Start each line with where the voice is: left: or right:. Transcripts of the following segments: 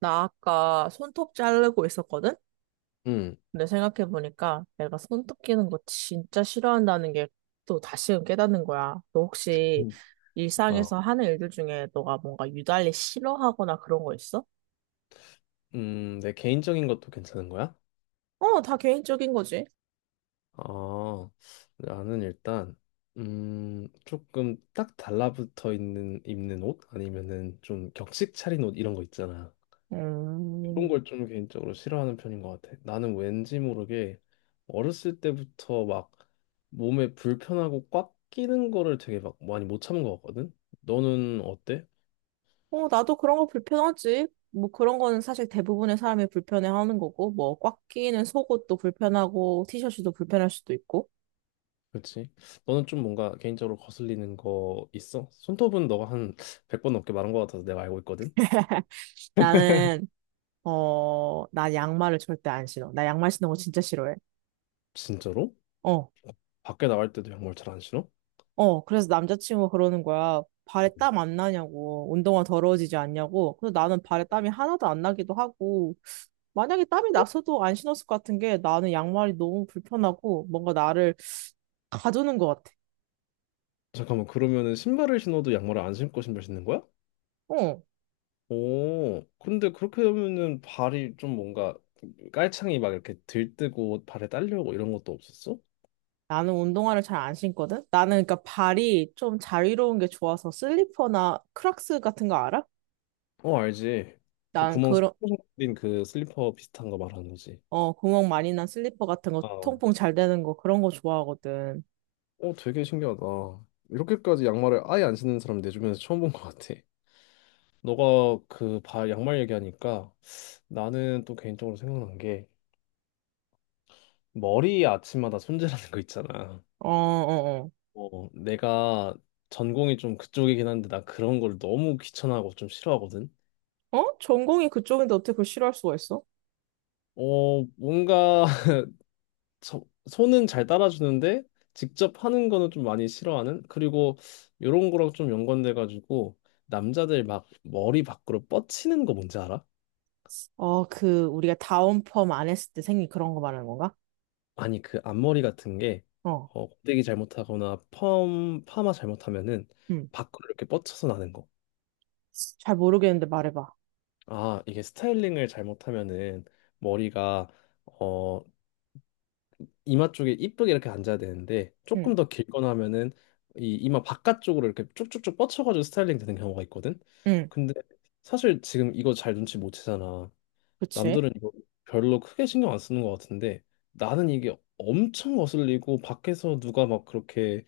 right: 나 아까 손톱 자르고 있었거든?
left: 음,
right: 근데 생각해보니까 내가 손톱 끼는 거 진짜 싫어한다는 게 또 다시금 깨닫는 거야. 너 혹시
left: 음.
right: 일상에서
left: 어,
right: 하는 일들 중에 너가 뭔가 유달리 싫어하거나 그런 거 있어?
left: 내 개인적인 것도 괜찮은 거야?
right: 어, 다 개인적인 거지.
left: 어, 나는 일단, 조금 딱 달라붙어 있는, 입는 옷? 아니면은 좀 격식 차린 옷 이런 거 있잖아. 그런
right: 음,
left: 걸 좀 개인적으로 싫어하는 편인 것 같아. 나는 왠지 모르게 어렸을 때부터 막 몸에 불편하고 꽉 끼는 거를 되게 막 많이 못 참은 것 같거든? 너는 어때?
right: 나도 그런 거 불편하지. 뭐 그런 거는 사실 대부분의 사람이 불편해하는 거고, 뭐 꽉 끼는 속옷도 불편하고, 티셔츠도 불편할 수도 있고.
left: 그렇지. 너는 좀 뭔가 개인적으로 거슬리는 거 있어? 손톱은 너가 한 100번 넘게 말한 거 같아서 내가 알고 있거든.
right: 나는 나 양말을 절대 안 신어. 나 양말 신는 거 진짜 싫어해.
left: 진짜로?
right: 어,
left: 밖에 나갈 때도 양말 잘 안 신어?
right: 어. 그래서 남자친구가 그러는 거야. 발에
left: 음.
right: 땀 안 나냐고. 운동화 더러워지지 않냐고. 근데 나는 발에 땀이 하나도 안 나기도 하고. 만약에 땀이 났어도 안 신었을 것 같은 게 나는 양말이 너무 불편하고 뭔가 나를 가두는 것 같아.
left: 잠깐만, 그러면은 신발을 신어도 양말을 안 신고 신발 신는 거야?
right: 어.
left: 오, 근데 그렇게 되면은 발이 좀 뭔가 깔창이 막 이렇게 들뜨고 발에 딸려오고 이런 것도 없었어?
right: 나는 운동화를 잘 안 신거든? 나는 그러니까 발이 좀 자유로운 게 좋아서 슬리퍼나 크락스 같은 거 알아?
left: 어, 알지. 그
right: 난
left: 구멍
right: 그런
left: 뚫린 그 슬리퍼 비슷한 거 말하는 거지.
right: 구멍 많이 난 슬리퍼 같은 거,
left: 아, 어,
right: 통풍 잘 되는 거, 그런 거 좋아하거든.
left: 되게 신기하다. 이렇게까지 양말을 아예 안 신는 사람 내 주변에서 처음 본 것 같아. 너가 그 바 양말 얘기하니까 나는 또 개인적으로 생각난 게 머리 아침마다 손질하는 거 있잖아.
right: 어, 어,
left: 어, 내가 전공이 좀 그쪽이긴 한데 나 그런 걸 너무 귀찮아하고 좀 싫어하거든.
right: 어. 어? 전공이 그쪽인데 어떻게 그걸 싫어할 수가 있어?
left: 어, 뭔가 손은 잘 따라주는데 직접 하는 거는 좀 많이 싫어하는? 그리고 이런 거랑 좀 연관돼 가지고 남자들 막 머리 밖으로 뻗치는 거 뭔지 알아?
right: 어, 그, 우리가 다운펌 안 했을 때 생긴 그런 거 말하는 건가?
left: 아니 그 앞머리 같은 게
right: 어,
left: 어, 고데기 잘못하거나 펌 파마 잘못하면은
right: 음.
left: 밖으로 이렇게 뻗쳐서 나는 거.
right: 잘 모르겠는데 말해봐.
left: 아 이게 스타일링을 잘못하면은 머리가 어 이마 쪽에 이쁘게 이렇게 앉아야 되는데
right: 응,
left: 조금 더 길거나 하면은 이 이마 바깥쪽으로 이렇게 쭉쭉쭉 뻗쳐가지고 스타일링 되는 경우가 있거든.
right: 응,
left: 근데 사실 지금 이거 잘 눈치 못 채잖아.
right: 그치?
left: 남들은 이거 별로 크게 신경 안 쓰는 것 같은데 나는 이게 엄청 거슬리고 밖에서 누가 막 그렇게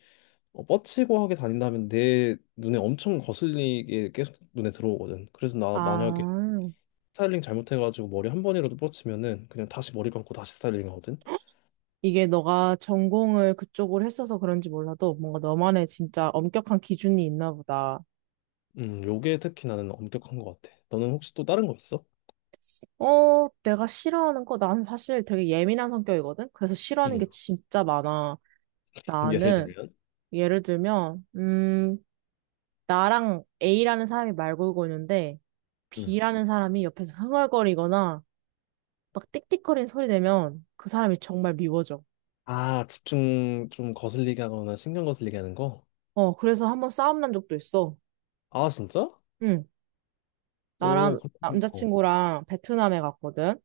left: 어, 뻗치고 하게 다닌다면 내 눈에 엄청 거슬리게 계속 눈에 들어오거든. 그래서 나 만약에
right: 아,
left: 스타일링 잘못해가지고 머리 한 번이라도 뻗치면은 그냥 다시 머리 감고 다시 스타일링 하거든.
right: 이게 너가 전공을 그쪽으로 했어서 그런지 몰라도 뭔가 너만의 진짜 엄격한 기준이 있나 보다.
left: 요게 특히 나는 엄격한 것 같아. 너는 혹시 또 다른 거 있어?
right: 내가 싫어하는 거, 나는 사실 되게 예민한 성격이거든? 그래서 싫어하는
left: 음.
right: 게 진짜 많아.
left: 예를
right: 나는
left: 들면?
right: 예를 들면, 나랑 A라는 사람이 말 걸고 있는데,
left: 음.
right: B라는 사람이 옆에서 흥얼거리거나, 막 띡띡거리는 소리 내면 그 사람이 정말 미워져.
left: 아, 집중 좀 거슬리게 하거나 신경 거슬리게 하는 거?
right: 그래서 한번 싸움 난 적도 있어.
left: 아, 진짜?
right: 응,
left: 오,
right: 나랑
left: 그렇군. 어,
right: 남자친구랑 베트남에 갔거든.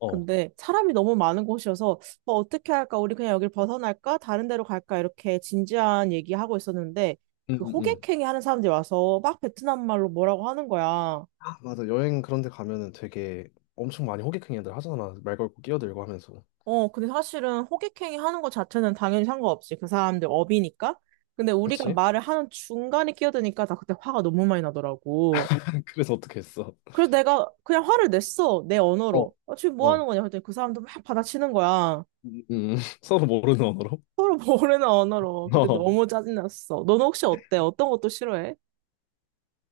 left: 어.
right: 근데 사람이 너무 많은 곳이어서, 뭐 어떻게 할까? 우리 그냥 여길 벗어날까? 다른 데로 갈까? 이렇게 진지한 얘기하고 있었는데,
left: 음,
right: 그
left: 음, 음.
right: 호객행위 하는 사람들이 와서 막 베트남 말로 뭐라고 하는 거야.
left: 아, 맞아. 여행 그런 데 가면은 되게 엄청 많이 호객행위들 하잖아. 말 걸고 끼어들고 하면서.
right: 근데 사실은 호객행위 하는 것 자체는 당연히 상관없지. 그 사람들 업이니까. 근데 우리가
left: 그치?
right: 말을 하는 중간에 끼어드니까 나 그때 화가 너무 많이 나더라고.
left: 그래서 어떻게 했어?
right: 그래서 내가 그냥 화를 냈어. 내
left: 어,
right: 언어로. 어, 지금 뭐
left: 어.
right: 하는 거냐? 그랬더니 그 사람도 막 받아치는 거야.
left: 음, 음, 서로 모르는 언어로?
right: 서로 모르는 언어로. 그때
left: 어.
right: 너무 짜증났어. 너는 혹시 어때? 어떤 것도 싫어해?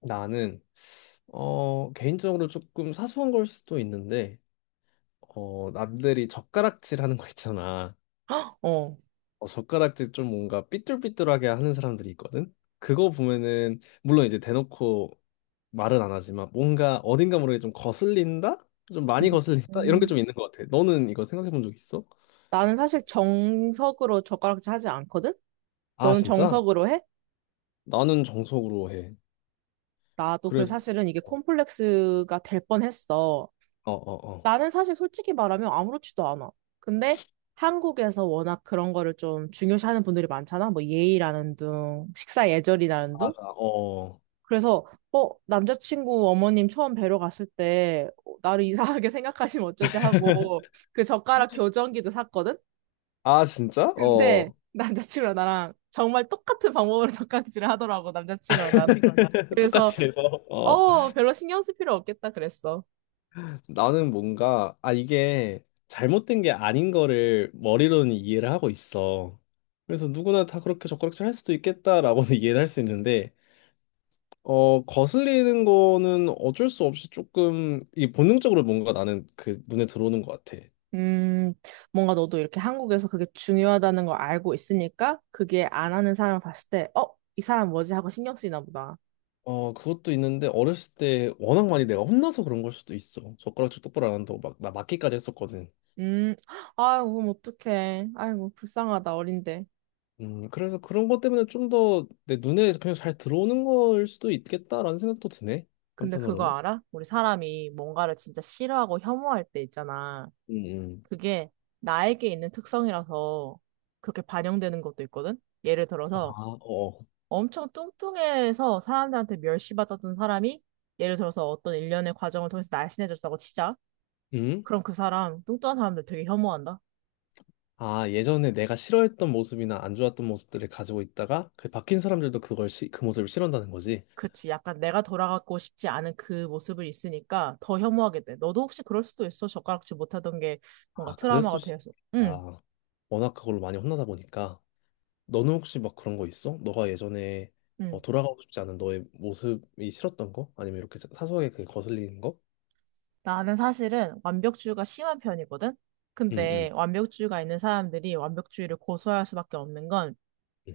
left: 나는 어, 개인적으로 조금 사소한 걸 수도 있는데 어, 남들이 젓가락질 하는 거 있잖아.
right: 어.
left: 어, 젓가락질 좀 뭔가 삐뚤삐뚤하게 하는 사람들이 있거든. 그거 보면은 물론 이제 대놓고 말은 안 하지만 뭔가 어딘가 모르게 좀 거슬린다? 좀
right: 음.
left: 많이 거슬린다? 이런 게
right: 음.
left: 좀 있는 것 같아. 너는 이거 생각해 본 적 있어?
right: 나는 사실 정석으로 젓가락질 하지 않거든?
left: 아,
right: 너는
left: 진짜?
right: 정석으로 해?
left: 나는 정석으로 해.
right: 나도
left: 그래서
right: 그래서 사실은 이게 콤플렉스가 될 뻔했어.
left: 어, 어, 어.
right: 나는 사실 솔직히 말하면 아무렇지도 않아. 근데 한국에서 워낙 그런 거를 좀 중요시하는 분들이 많잖아. 뭐 예의라는 둥, 식사 예절이라는 둥.
left: 맞아. 어.
right: 그래서 어, 남자친구 어머님 처음 뵈러 갔을 때 어, 나를 이상하게 생각하시면 어쩌지 하고 그 젓가락 교정기도 샀거든.
left: 아, 진짜?
right: 근데
left: 어.
right: 남자친구랑 나랑 정말 똑같은 방법으로 젓가락질을 하더라고 남자친구랑 나랑. 그래서
left: 똑같이 해서. 어.
right: 별로 신경 쓸 필요 없겠다 그랬어.
left: 나는 뭔가, 아, 이게 잘못된 게 아닌 거를 머리로는 이해를 하고 있어. 그래서 누구나 다 그렇게 젓가락질 할 수도 있겠다라고는 이해를 할 수 있는데, 어, 거슬리는 거는 어쩔 수 없이 조금, 이 본능적으로 뭔가 나는 그 눈에 들어오는 것 같아.
right: 음, 뭔가 너도 이렇게 한국에서 그게 중요하다는 걸 알고 있으니까 그게 안 하는 사람을 봤을 때, 어, 이 사람 뭐지? 하고 신경 쓰이나 보다.
left: 어, 그것도 있는데, 어렸을 때 워낙 많이 내가 혼나서 그런 걸 수도 있어. 젓가락질 똑바로 안 한다고 막, 나 맞기까지 했었거든.
right: 음, 아이고, 그럼 어떡해. 아이고, 불쌍하다, 어린데.
left: 그래서 그런 것 때문에 좀 더 내 눈에 그냥 잘 들어오는 걸 수도 있겠다라는 생각도 드네.
right: 근데 그거
left: 한편으로는.
right: 알아? 우리 사람이 뭔가를 진짜 싫어하고 혐오할 때 있잖아.
left: 음, 음.
right: 그게 나에게 있는 특성이라서 그렇게 반영되는 것도 있거든? 예를
left: 아,
right: 들어서
left: 어.
right: 엄청 뚱뚱해서 사람들한테 멸시받았던 사람이 예를 들어서 어떤 일련의 과정을 통해서 날씬해졌다고 치자.
left: 음?
right: 그럼 그 사람 뚱뚱한 사람들 되게 혐오한다?
left: 아, 예전에 내가 싫어했던 모습이나 안 좋았던 모습들을 가지고 있다가 그 바뀐 사람들도 그걸 그 모습을 싫어한다는 거지.
right: 그치. 약간 내가 돌아가고 싶지 않은 그 모습을 있으니까 더 혐오하게 돼. 너도 혹시 그럴 수도 있어? 젓가락질 못하던 게 뭔가
left: 아, 그랬을
right: 트라우마가
left: 수도
right: 되어서. 응,
left: 있다. 워낙 그걸로 많이 혼나다 보니까. 너는 혹시 막 그런 거 있어? 너가 예전에 어,
right: 응.
left: 돌아가고 싶지 않은 너의 모습이 싫었던 거? 아니면 이렇게 사소하게 그게 거슬리는 거?
right: 나는 사실은 완벽주의가 심한 편이거든?
left: 응응
right: 근데 완벽주의가 있는 사람들이 완벽주의를 고수할 수밖에 없는 건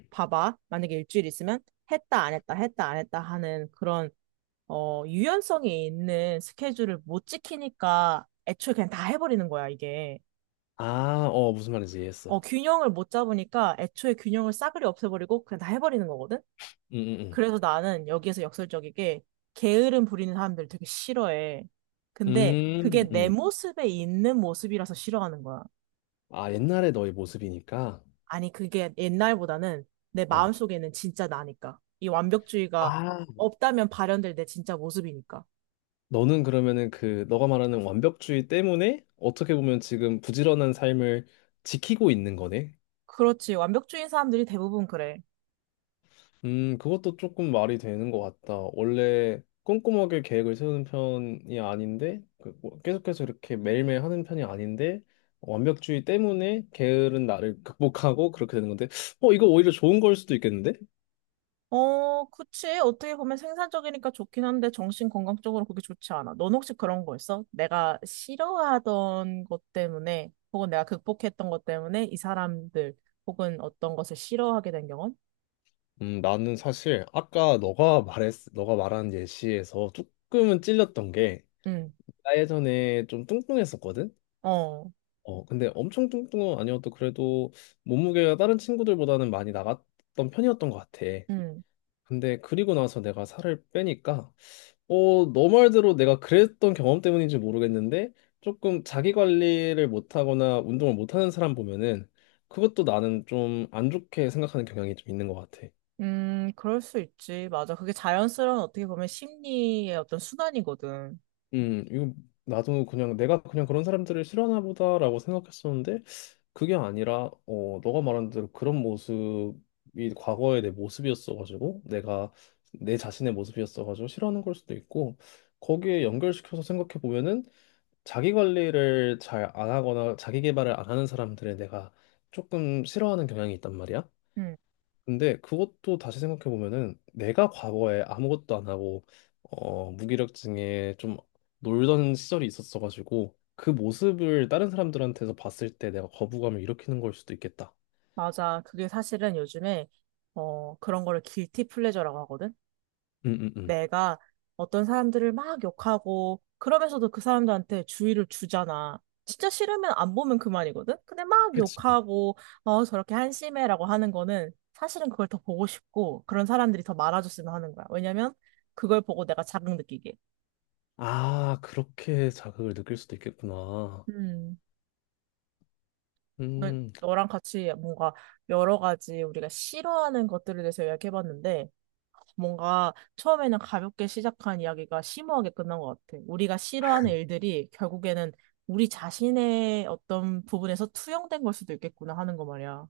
right: 봐봐. 만약에 일주일 있으면 했다, 안 했다, 했다, 안 했다 하는 그런 유연성이 있는 스케줄을 못 지키니까 애초에 그냥 다 해버리는 거야, 이게.
left: 아, 어, 무슨 말인지 이해했어.
right: 균형을 못 잡으니까 애초에 균형을 싸그리 없애버리고 그냥 다 해버리는 거거든?
left: 음, 음,
right: 그래서 나는 여기에서 역설적이게 게으름 부리는 사람들 되게 싫어해. 근데
left: 음.
right: 그게
left: 음,
right: 내
left: 음.
right: 모습에 있는 모습이라서 싫어하는 거야.
left: 아, 옛날의 너의 모습이니까.
right: 아니, 그게 옛날보다는 내
left: 어.
right: 마음속에는 진짜 나니까. 이 완벽주의가
left: 아,
right: 없다면 발현될 내 진짜 모습이니까.
left: 너는 그러면은 그 너가 말하는 완벽주의 때문에 어떻게 보면 지금 부지런한 삶을 지키고 있는 거네.
right: 그렇지. 완벽주의인 사람들이 대부분 그래.
left: 그것도 조금 말이 되는 것 같다. 원래 꼼꼼하게 계획을 세우는 편이 아닌데 그뭐 계속해서 이렇게 매일매일 하는 편이 아닌데 완벽주의 때문에 게으른 나를 극복하고 그렇게 되는 건데, 어, 이거 오히려 좋은 걸 수도 있겠는데?
right: 어, 그치. 어떻게 보면 생산적이니까 좋긴 한데 정신 건강적으로 그게 좋지 않아. 넌 혹시 그런 거 있어? 내가 싫어하던 것 때문에 혹은 내가 극복했던 것 때문에 이 사람들 혹은 어떤 것을 싫어하게 된 경험?
left: 나는 사실 아까 너가 말한 예시에서 조금은 찔렸던 게,
right: 응,
left: 나 예전에 좀 뚱뚱했었거든?
right: 어,
left: 어, 근데 엄청 뚱뚱은 아니어도 그래도 몸무게가 다른 친구들보다는 많이 나갔던 편이었던 것 같아.
right: 응.
left: 근데 그리고 나서 내가 살을 빼니까, 어, 너 말대로 내가 그랬던 경험 때문인지 모르겠는데, 조금 자기 관리를 못하거나 운동을 못하는 사람 보면은, 그것도 나는 좀 안 좋게 생각하는 경향이 좀 있는 것 같아.
right: 그럴 수 있지. 맞아. 그게 자연스러운 어떻게 보면 심리의 어떤 순환이거든.
left: 이거 나도 그냥 내가 그냥 그런 사람들을 싫어하나 보다라고 생각했었는데 그게 아니라 어 너가 말한 대로 그런 모습이 과거의 내 모습이었어가지고 내가 내 자신의 모습이었어가지고 싫어하는 걸 수도 있고 거기에 연결시켜서 생각해 보면은 자기 관리를 잘 안 하거나 자기 개발을 안 하는 사람들을 내가 조금 싫어하는 경향이 있단 말이야.
right: 응,
left: 근데 그것도 다시 생각해 보면은 내가 과거에 아무것도 안 하고 어 무기력증에 좀 놀던 시절이 있었어 가지고 그 모습을 다른 사람들한테서 봤을 때 내가 거부감을 일으키는 걸 수도 있겠다.
right: 맞아. 그게 사실은 요즘에 그런 거를 길티 플레저라고 하거든.
left: 응응응.
right: 내가 어떤 사람들을 막 욕하고 그러면서도 그 사람들한테 주의를 주잖아. 진짜 싫으면 안 보면 그만이거든? 근데 막
left: 그치.
right: 욕하고 저렇게 한심해라고 하는 거는 사실은 그걸 더 보고 싶고 그런 사람들이 더 많아졌으면 하는 거야. 왜냐면 그걸 보고 내가 자극 느끼게.
left: 아, 그렇게 자극을 느낄 수도 있겠구나.
right: 음. 너-
left: 음.
right: 너랑 같이 뭔가 여러 가지 우리가 싫어하는 것들에 대해서 이야기해봤는데 뭔가 처음에는 가볍게 시작한 이야기가 심오하게 끝난 것 같아. 우리가 싫어하는 일들이 결국에는 우리 자신의 어떤 부분에서 투영된 걸 수도 있겠구나 하는 거 말이야.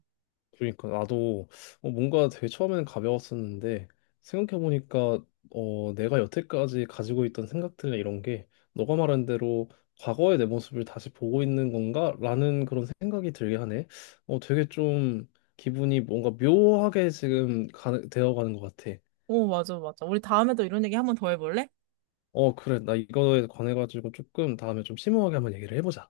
left: 그러니까 나도 어, 뭔가 되게 처음에는 가벼웠었는데 생각해보니까 어, 내가 여태까지 가지고 있던 생각들이나 이런 게 너가 말한 대로 과거의 내 모습을 다시 보고 있는 건가? 라는 그런 생각이 들게 하네. 어, 되게 좀 기분이 뭔가 묘하게 지금 되어가는 것 같아.
right: 오, 맞아, 맞아. 우리 다음에 또 이런 얘기 한번 더 해볼래?
left: 어, 그래. 나 이거에 관해가지고 조금 다음에 좀 심오하게 한번 얘기를 해보자.